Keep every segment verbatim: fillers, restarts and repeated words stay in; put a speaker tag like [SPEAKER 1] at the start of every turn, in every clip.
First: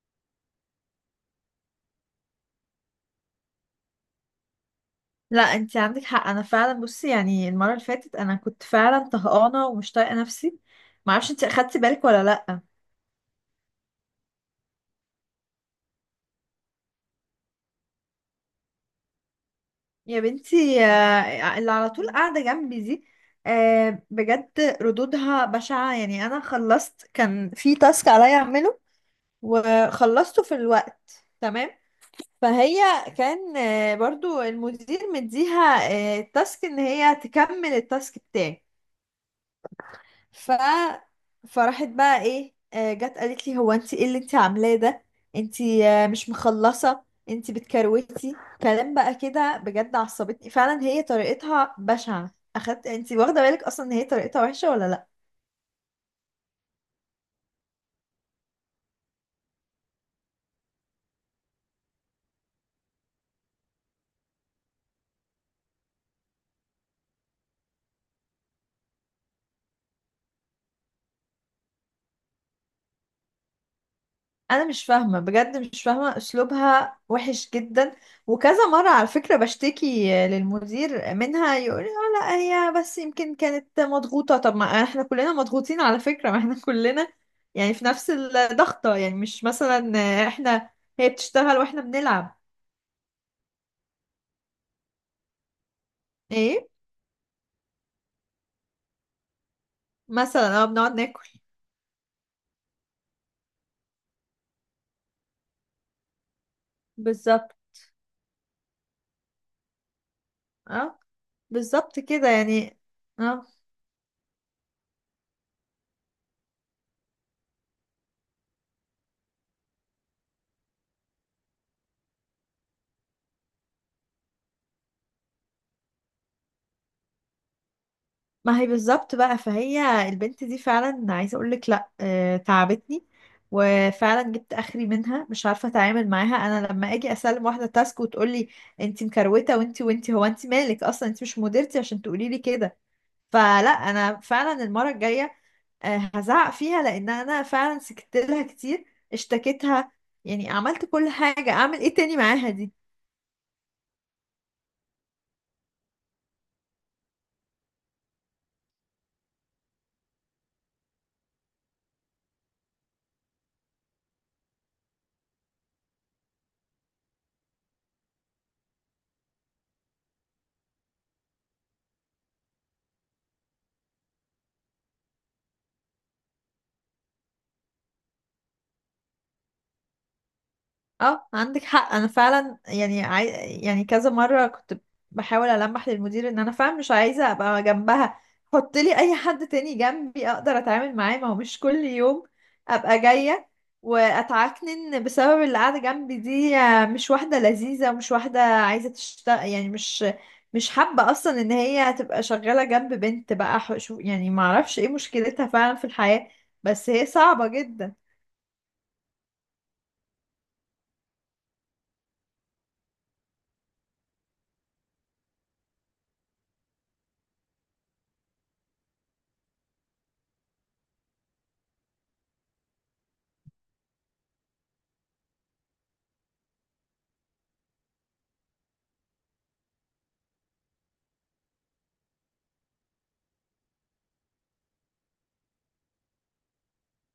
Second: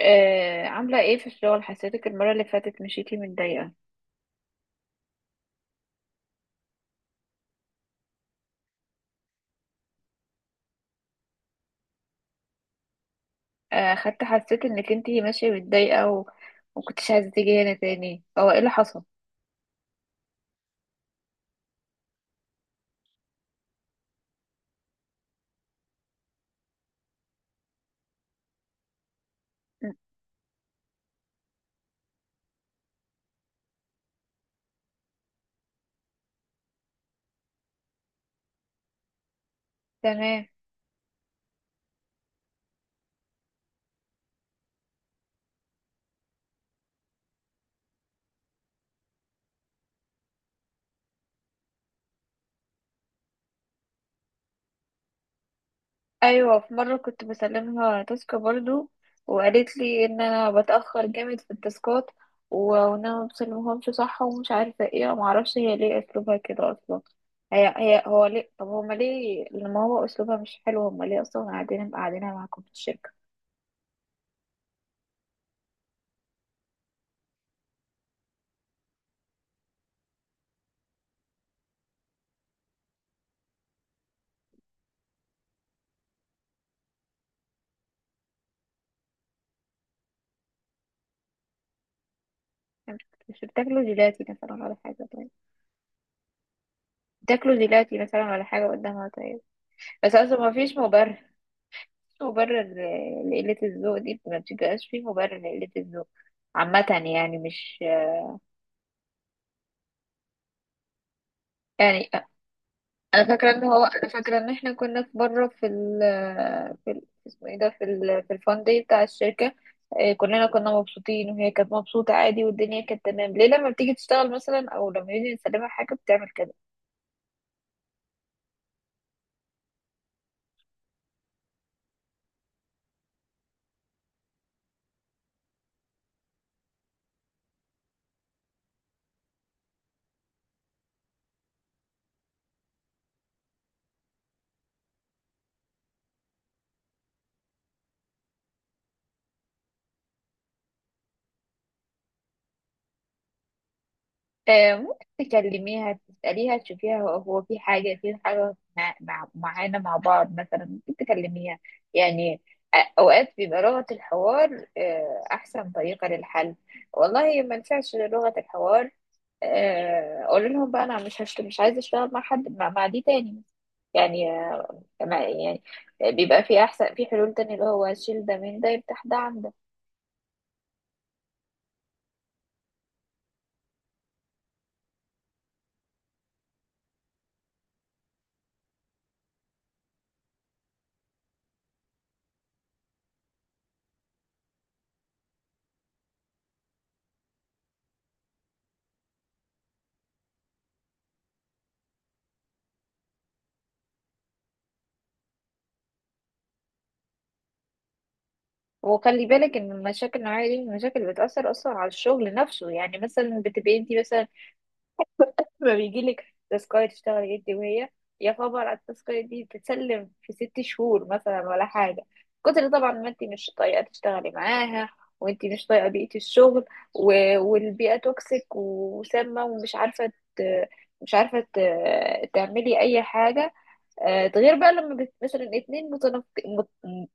[SPEAKER 1] آه، عاملة ايه في الشغل؟ حسيتك المرة اللي فاتت مشيتي متضايقة.
[SPEAKER 2] لا، انت عندك حق. انا فعلا، بصي يعني المره اللي فاتت انا كنت فعلا طهقانه ومش طايقه نفسي. ما اعرفش انت اخدتي بالك ولا لا.
[SPEAKER 1] آه، خدت. حسيت انك انتي ماشية متضايقة و... ومكنتيش عايزة تيجي هنا تاني. هو ايه اللي حصل؟
[SPEAKER 2] يا بنتي، آه، اللي على طول قاعده جنبي دي، آه، بجد، ردودها بشعه. يعني انا خلصت، كان في تاسك عليا اعمله
[SPEAKER 1] م.
[SPEAKER 2] وخلصته في الوقت تمام. فهي كان آه، برضو المدير مديها آه، التاسك، ان هي تكمل التاسك بتاعي.
[SPEAKER 1] تمام.
[SPEAKER 2] ف فراحت بقى ايه، آه، جت قالت لي: هو انت ايه اللي انت عاملاه ده؟ انت آه، مش مخلصه، انت بتكروتي. كلام بقى كده بجد عصبتني. فعلا هي طريقتها بشعه. اخدت انت واخده بالك اصلا ان هي طريقتها وحشه ولا لا؟
[SPEAKER 1] ايوه، في مرة كنت بسلمها تاسكة برضو، وقالت لي ان انا بتأخر جامد في التاسكات، و- وان انا مبسلمهمش صح ومش عارفة ايه. معرفش هي ليه اسلوبها كده اصلا. هي هي هو ليه طب هما ليه، لما هو اسلوبها مش حلو، هما ليه اصلا قاعدين قاعدينها معاكم في الشركة؟
[SPEAKER 2] انا مش فاهمه، بجد مش فاهمه، اسلوبها وحش جدا. وكذا مره على فكره بشتكي للمدير منها يقول لي: اه لا، هي بس يمكن كانت مضغوطه. طب ما احنا كلنا مضغوطين على فكره، ما احنا كلنا يعني في نفس الضغطه. يعني مش مثلا احنا هي بتشتغل واحنا بنلعب.
[SPEAKER 1] مش بتاكلوا جيلاتي مثلا ولا حاجة؟ طيب.
[SPEAKER 2] ايه؟
[SPEAKER 1] بتاكلوا جيلاتي مثلا ولا حاجة قدامها؟ طيب، بس أصلا ما
[SPEAKER 2] مثلا اه
[SPEAKER 1] فيش
[SPEAKER 2] بنقعد
[SPEAKER 1] مبرر.
[SPEAKER 2] ناكل.
[SPEAKER 1] مفيش مبرر ل- لقلة الذوق دي. ما بتبقاش فيه مبرر لقلة الذوق عامة. يعني
[SPEAKER 2] بالظبط.
[SPEAKER 1] مش
[SPEAKER 2] اه، بالظبط
[SPEAKER 1] يعني
[SPEAKER 2] كده يعني.
[SPEAKER 1] أنا
[SPEAKER 2] اه.
[SPEAKER 1] فاكرة إن هو أنا فاكرة إن إحنا كنا في مرة في ال في ال- اسمه إيه ده، في ال في الفان داي بتاع الشركة. آه، كلنا كنا مبسوطين وهي كانت مبسوطة عادي والدنيا كانت تمام. ليه لما بتيجي تشتغل مثلا أو لما يجي يسلمها حاجة بتعمل كده؟
[SPEAKER 2] ما هي بالظبط بقى. فهي البنت دي فعلا عايزه اقول لك، لا آه، تعبتني. وفعلا جبت اخري منها، مش عارفه اتعامل معاها. انا لما اجي اسلم واحده تاسك وتقول لي: انت مكروته وانت وانت. هو انت مالك اصلا؟ انت مش مديرتي عشان تقولي لي كده. فلا، انا فعلا المره الجايه آه، هزعق فيها، لان انا فعلا سكت لها كتير، اشتكيتها، يعني عملت كل حاجه. اعمل ايه تاني معاها دي؟
[SPEAKER 1] آه، ممكن تكلميها، تسأليها، تشوفيها. هو هو في حاجة في حاجة مع مع- معانا مع بعض مثلا؟ ممكن تكلميها. يعني آه، أوقات بيبقى لغة الحوار آه، أحسن طريقة للحل. والله ما نفعش غير لغة الحوار. آه، أقول لهم بقى أنا مش هشت... مش عايزة أشتغل مع حد مع, مع دي تاني. يعني آه، ما- يعني بيبقى في أحسن في حلول تانية، اللي هو شيل ده من ده، يفتح ده عن ده.
[SPEAKER 2] اه عندك حق. انا فعلا يعني عاي... يعني كذا مره كنت بحاول المح للمدير ان انا فعلا مش عايزه ابقى جنبها. حط لي اي حد تاني جنبي اقدر اتعامل معاه. ما هو مش كل يوم ابقى جايه واتعكنن بسبب اللي قاعده جنبي دي. آه، مش واحده لذيذه ومش واحده عايزه تشتغل، يعني مش مش حابه اصلا ان هي تبقى شغاله جنب بنت بقى. ح- شو يعني، ما اعرفش ايه مشكلتها فعلا في الحياه، بس هي صعبه جدا.
[SPEAKER 1] وخلي بالك ان المشاكل النوعيه دي من المشاكل اللي بتاثر اصلا على الشغل نفسه. يعني مثلا بتبقي انت مثلا لما بيجي لك تاسكايه تشتغلي انت وهي، يا خبر على التاسكايه دي، تتسلم في ست شهور مثلا ولا حاجه. كتر طبعا، ما انت مش طايقه تشتغلي معاها، وانت مش طايقه بيئه الشغل، و... والبيئه توكسيك وسامه، ومش عارفه ت... مش عارفه ت... تعملي اي حاجه. آه، ده غير بقى لما بت- مثلا اتنين متنف... مت...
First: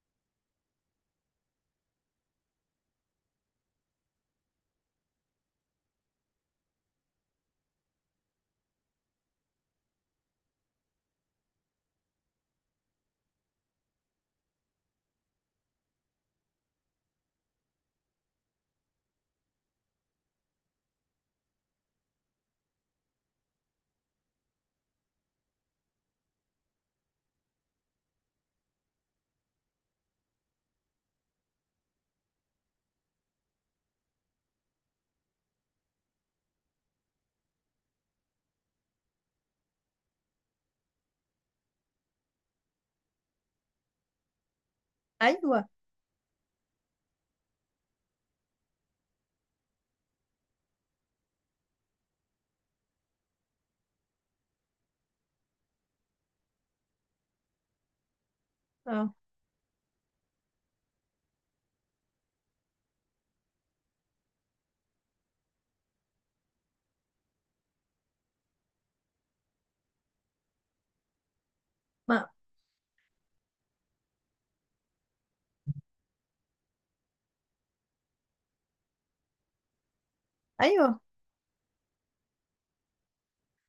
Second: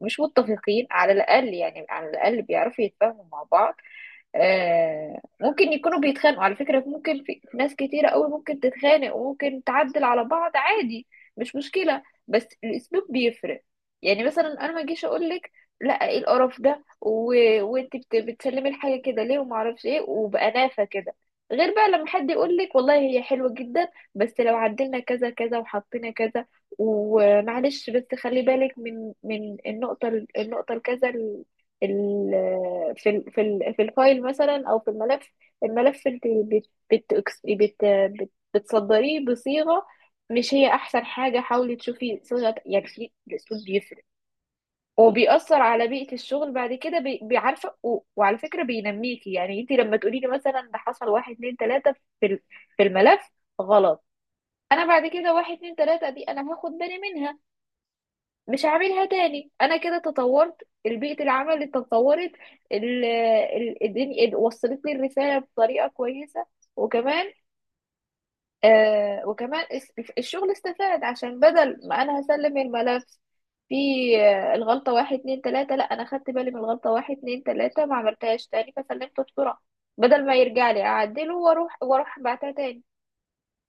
[SPEAKER 1] مش متفقين. على الأقل، يعني على الأقل بيعرفوا يتفاهموا مع بعض. آه، ممكن يكونوا بيتخانقوا على فكرة، ممكن في في ناس كتيرة قوي ممكن تتخانق وممكن تعدل على بعض عادي. مش مشكلة. بس الأسلوب بيفرق. يعني مثلا أنا ما أجيش أقول لك لا، إيه القرف ده و... وأنت بت... بتسلمي الحاجة كده ليه، وما أعرفش إيه، وبأنافة كده. غير بقى لما حد يقول لك والله هي حلوة جدا، بس لو عدلنا كذا كذا وحطينا كذا، ومعلش بس خلي بالك من من النقطة، النقطة الكذا، ال- في ال في ال في الفايل مثلا، او في الملف. الملف انت بت بت بت بت بتصدريه بصيغه مش هي احسن حاجه. حاولي تشوفي صيغه. يعني في الاسلوب بيفرق، وبيأثر
[SPEAKER 2] ايوه.
[SPEAKER 1] على بيئه الشغل بعد كده. بي- بيعرفه و- وعلى فكره بينميكي. يعني انت لما تقولي لي مثلا ده حصل واحد اتنين تلاته في ال- في الملف غلط، انا بعد كده واحد اتنين تلاته دي انا هاخد بالي منها، مش هعملها
[SPEAKER 2] اه
[SPEAKER 1] تاني. انا كده تطورت، البيئة العمل اللي تطورت. ال- ال- الدنيا ال- وصلت لي الرسالة بطريقة كويسة. وكمان آه وكمان اس- الشغل استفاد، عشان بدل ما انا
[SPEAKER 2] ما
[SPEAKER 1] هسلم الملف في آه، الغلطة واحد اتنين تلاتة، لا انا خدت بالي من الغلطة واحد اتنين تلاتة ما عملتهاش تاني، فسلمته بسرعة، بدل ما يرجع لي
[SPEAKER 2] ايوه،
[SPEAKER 1] اعدله واروح واروح بعتها تاني.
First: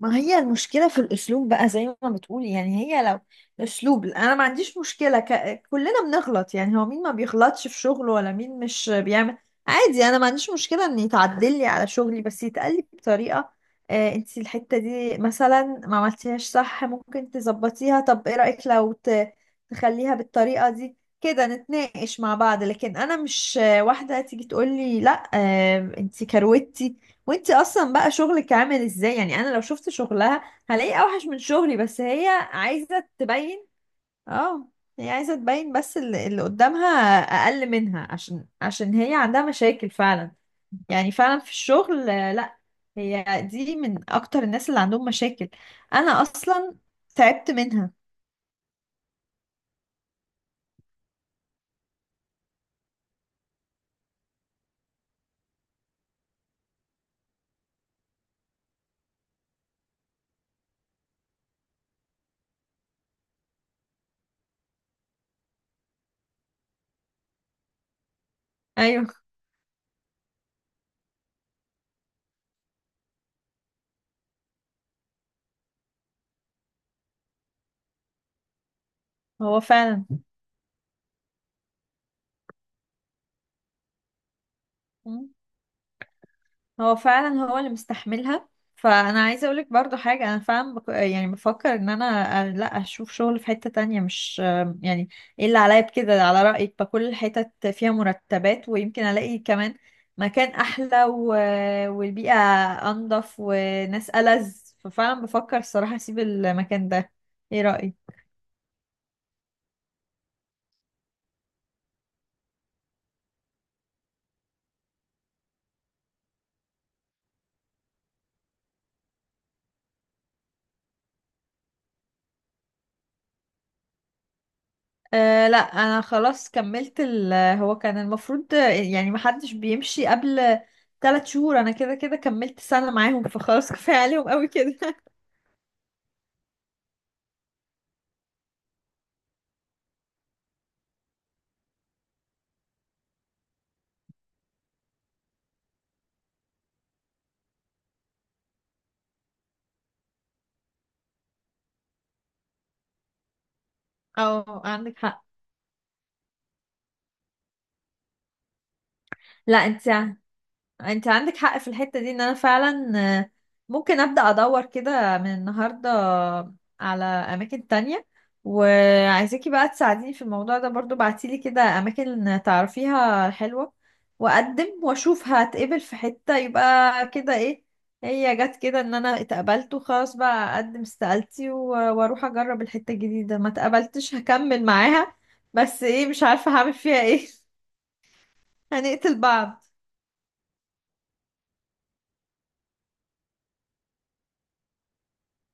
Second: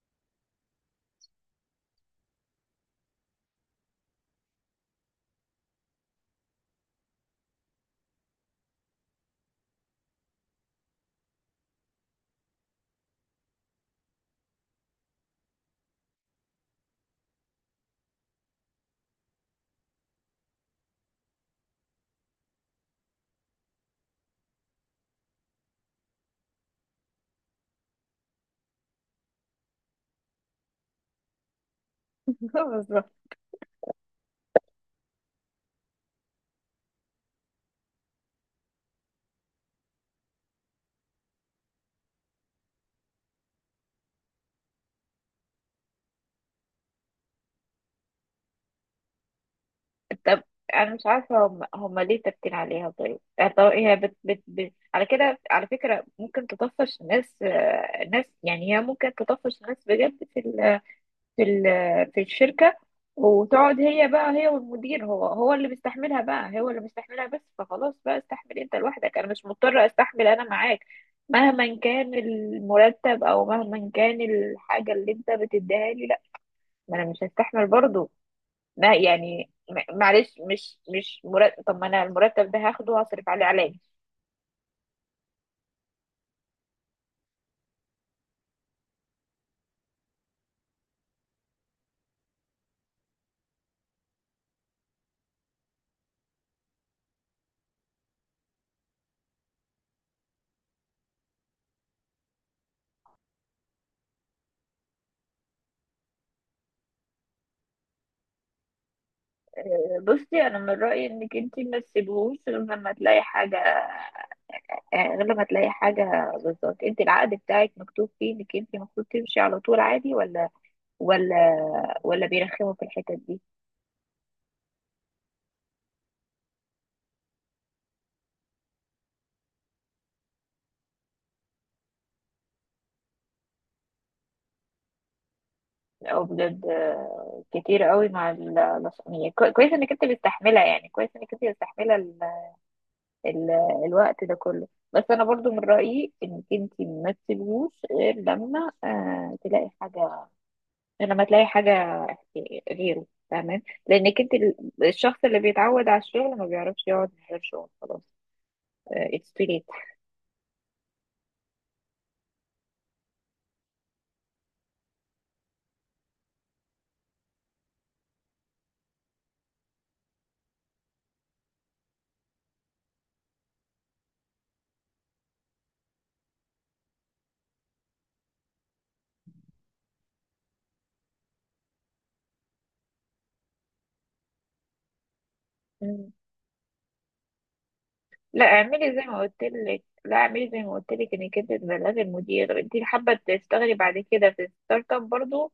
[SPEAKER 2] ما هي المشكلة في الأسلوب بقى زي ما بتقولي. يعني هي لو الأسلوب، أنا ما عنديش مشكلة. ك... كلنا بنغلط. يعني هو مين ما بيغلطش في شغله، ولا مين مش بيعمل؟ عادي. أنا ما عنديش مشكلة إن يتعدل لي على شغلي، بس يتقال لي بطريقة. آه، أنت الحتة دي مثلا ما عملتيهاش صح، ممكن تظبطيها. طب إيه رأيك لو ت... تخليها بالطريقة دي كده، نتناقش مع بعض. لكن أنا مش آه، واحدة تيجي تقول لي: لا آه، أنت كروتي وانتي اصلا بقى شغلك عامل ازاي؟ يعني انا لو شفت شغلها هلاقي اوحش من شغلي، بس هي عايزة تبين. اه. هي عايزة تبين بس اللي اللي قدامها اقل منها. عشان عشان هي عندها مشاكل فعلا، يعني فعلا في الشغل. آه، لا، هي دي من اكتر الناس اللي عندهم مشاكل. انا اصلا تعبت منها.
[SPEAKER 1] طب انا مش عارفه هم هم ليه ثابتين عليها؟ طيب، يعني طب هي بت بت بت على كده، على فكره ممكن تطفش ناس، آه، ناس، يعني هي ممكن تطفش ناس بجد في ال في ال في الشركه. وتقعد هي، بقى هي والمدير، هو هو اللي بيستحملها، بقى هو اللي بيستحملها بس. فخلاص بقى، استحمل انت
[SPEAKER 2] ايوه.
[SPEAKER 1] لوحدك، انا مش مضطره استحمل انا معاك، مهما كان المرتب، او مهما كان الحاجه اللي انت بتديها لي. لا، ما انا مش هستحمل برضه. لا يعني
[SPEAKER 2] هو
[SPEAKER 1] م-
[SPEAKER 2] فعلا.
[SPEAKER 1] معلش، مش مش مرتب. طب ما انا المرتب ده هاخده وهصرف عليه علاج.
[SPEAKER 2] هو فعلا هو اللي مستحملها. فانا عايزه اقولك برضو حاجه، انا فعلا بك... يعني بفكر ان انا أ- لا، اشوف شغل في حته تانية مش يعني، ايه اللي عليا بكده؟ على رايك بكل الحتت فيها مرتبات، ويمكن الاقي كمان مكان احلى و... والبيئه انضف وناس ألذ. ففعلا بفكر الصراحه اسيب المكان ده. ايه رايك؟
[SPEAKER 1] آه، بصي انا من رايي انك انت ما تسيبهوش غير لما تلاقي حاجه. آه، غير لما تلاقي حاجه بالظبط. انت العقد بتاعك مكتوب فيه انك انت المفروض تمشي على طول عادي؟ ولا، ولا، ولا بيرخموا في الحتت دي؟
[SPEAKER 2] أه لا، انا خلاص كملت ال هو كان المفروض آه، يعني محدش بيمشي قبل ثلاث شهور. انا كده كده كملت سنة معاهم، فخلاص كفاية عليهم قوي كده
[SPEAKER 1] او بجد آه، كتير قوي. مع ال- الأس- يعني كو- كويس انك انت مستحمله، يعني كويس انك انت مستحمله ال- الوقت ده كله. بس انا برضو من رأيي انك انت ما تسيبهوش غير لما آه تلاقي حاجة، لما تلاقي حاجة غيره. تمام، لانك انت
[SPEAKER 2] اه
[SPEAKER 1] ال-
[SPEAKER 2] عندك
[SPEAKER 1] الشخص
[SPEAKER 2] حق.
[SPEAKER 1] اللي بيتعود على الشغل ما بيعرفش يقعد من غير شغل خلاص. اتس تو
[SPEAKER 2] لا
[SPEAKER 1] ليت.
[SPEAKER 2] انت انت عندك حق في الحتة دي ان انا فعلا آه، ممكن ابدأ ادور كده من النهاردة على اماكن تانية. وعايزاكي بقى تساعديني في الموضوع ده برضو، بعتيلي كده اماكن تعرفيها حلوة واقدم واشوف. هتقبل في حتة يبقى كده ايه، هي جت كده ان انا اتقبلت وخلاص بقى اقدم استقالتي و- واروح اجرب الحتة الجديدة. ما اتقبلتش هكمل معاها، بس ايه مش عارفة هعمل فيها ايه
[SPEAKER 1] لا اعملي زي ما
[SPEAKER 2] هنقتل
[SPEAKER 1] قلت
[SPEAKER 2] بعض.
[SPEAKER 1] لك، لا اعملي زي ما قلت لك انك انت تبلغي المدير انت حابة تشتغلي بعد كده في ستارت اب برضو،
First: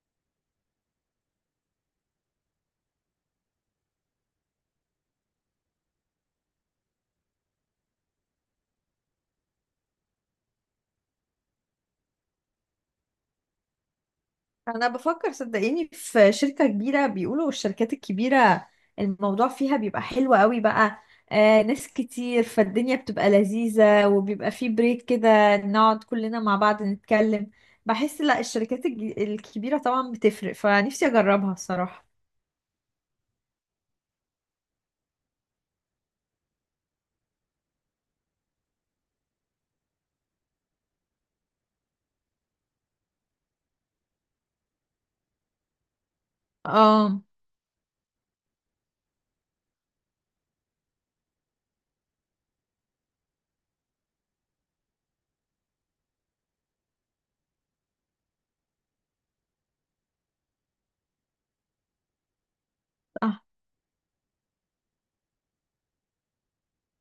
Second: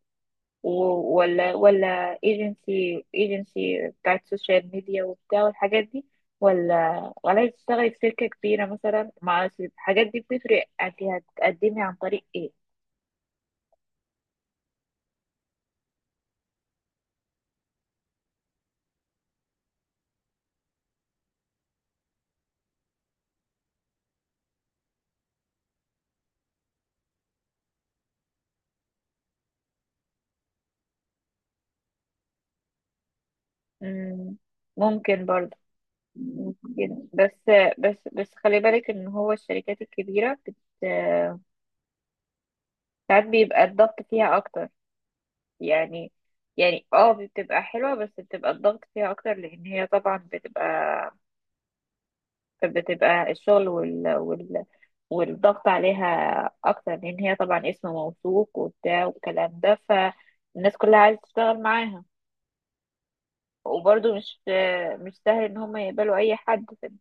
[SPEAKER 1] و- ولا ولا ايجنسي ايجنسي بتاعت سوشيال ميديا وبتاع والحاجات دي، ولا ولا تشتغلي في شركة كبيرة مثلا مع الحاجات دي. بتفرق. انت هتقدمي عن طريق ايه؟
[SPEAKER 2] انا بفكر صدقيني في شركة كبيرة، بيقولوا الشركات الكبيرة الموضوع فيها بيبقى حلو قوي بقى. آه ناس كتير فالدنيا بتبقى لذيذة، وبيبقى فيه بريك كده نقعد كلنا مع بعض نتكلم. بحس لا، الشركات الج- الكبيرة طبعا بتفرق، فنفسي اجربها الصراحة.
[SPEAKER 1] مم، ممكن برضه، ممكن. بس بس بس خلي بالك ان هو الشركات الكبيرة بت ساعات بيبقى الضغط فيها اكتر. يعني، يعني اه
[SPEAKER 2] اه
[SPEAKER 1] بتبقى حلوة بس بتبقى الضغط فيها اكتر، لان هي طبعا بتبقى، بتبقى الشغل وال... وال... والضغط عليها اكتر، لان هي طبعا اسم موثوق وبتاع والكلام ده، فالناس كلها عايزة تشتغل معاها. وبرضه مش، مش سهل ان هم يقبلوا اي حد. فانت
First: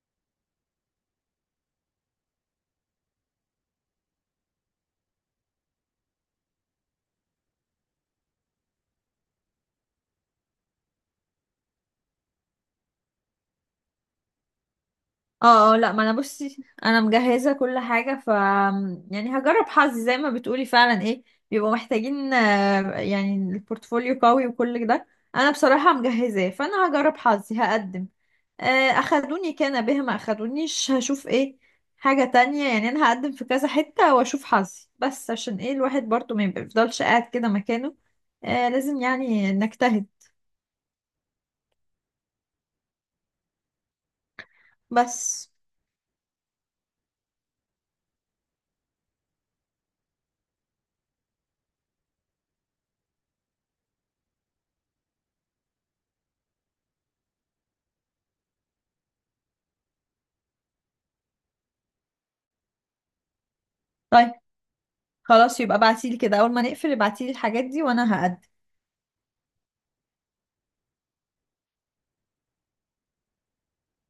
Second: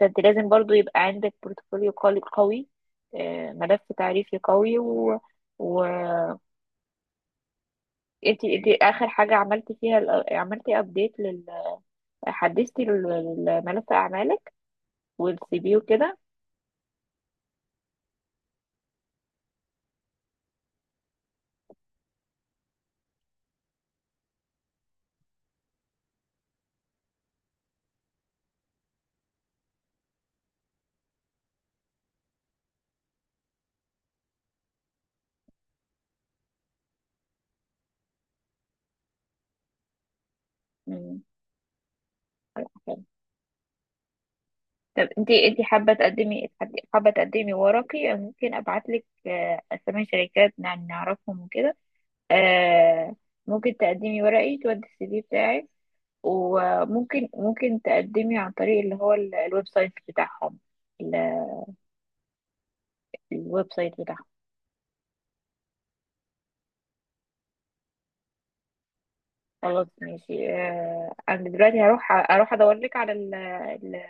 [SPEAKER 1] فانت لازم برضه يبقى عندك بورتفوليو قوي قوي، آه، ملف تعريفي قوي. و و انت انت اخر حاجه عملتي فيها ال- عملتي ابديت لل حدثتي لل- لملف اعمالك والسي
[SPEAKER 2] اه
[SPEAKER 1] في
[SPEAKER 2] اه، لا، ما انا،
[SPEAKER 1] وكده؟
[SPEAKER 2] بصي انا مجهزه كل حاجه، ف يعني هجرب حظي زي ما بتقولي فعلا. ايه بيبقوا محتاجين، آه، يعني البورتفوليو قوي وكل ده، انا بصراحه مجهزاه. فانا هجرب حظي هقدم. آه، اخدوني كان بها، ما اخدونيش هشوف ايه حاجه تانية. يعني انا هقدم في كذا حته واشوف حظي، بس عشان ايه، الواحد برضو ما يفضلش قاعد كده مكانه. آه، لازم يعني نجتهد.
[SPEAKER 1] مم. طب انتي
[SPEAKER 2] بس.
[SPEAKER 1] انتي حابة تقدمي، حابة تقدمي ورقي؟ أنا ممكن ابعتلك آه، اسامي شركات نع- نعرفهم وكده. آه، ممكن تقدمي ورقي، تودي السي في بتاعك، وممكن ممكن تقدمي عن طريق اللي هو ال- الويب سايت بتاعهم، ال- الويب سايت بتاعهم.
[SPEAKER 2] طيب. خلاص يبقى ابعتيلي كده، اول ما نقفل ابعتيلي الحاجات دي وانا هقدم.
[SPEAKER 1] خلاص ماشي. آه، انا دلوقتي هروح، اروح ادور لك على ال ال-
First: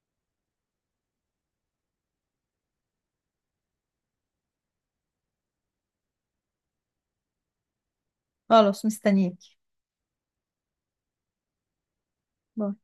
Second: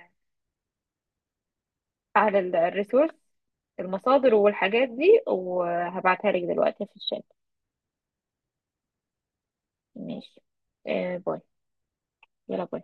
[SPEAKER 1] على ال- الريسورس، المصادر والحاجات دي، وهبعتها لك دلوقتي في الشات.
[SPEAKER 2] خلاص مستنيك.
[SPEAKER 1] ماشي. آه، باي. يلا
[SPEAKER 2] باي.
[SPEAKER 1] باي.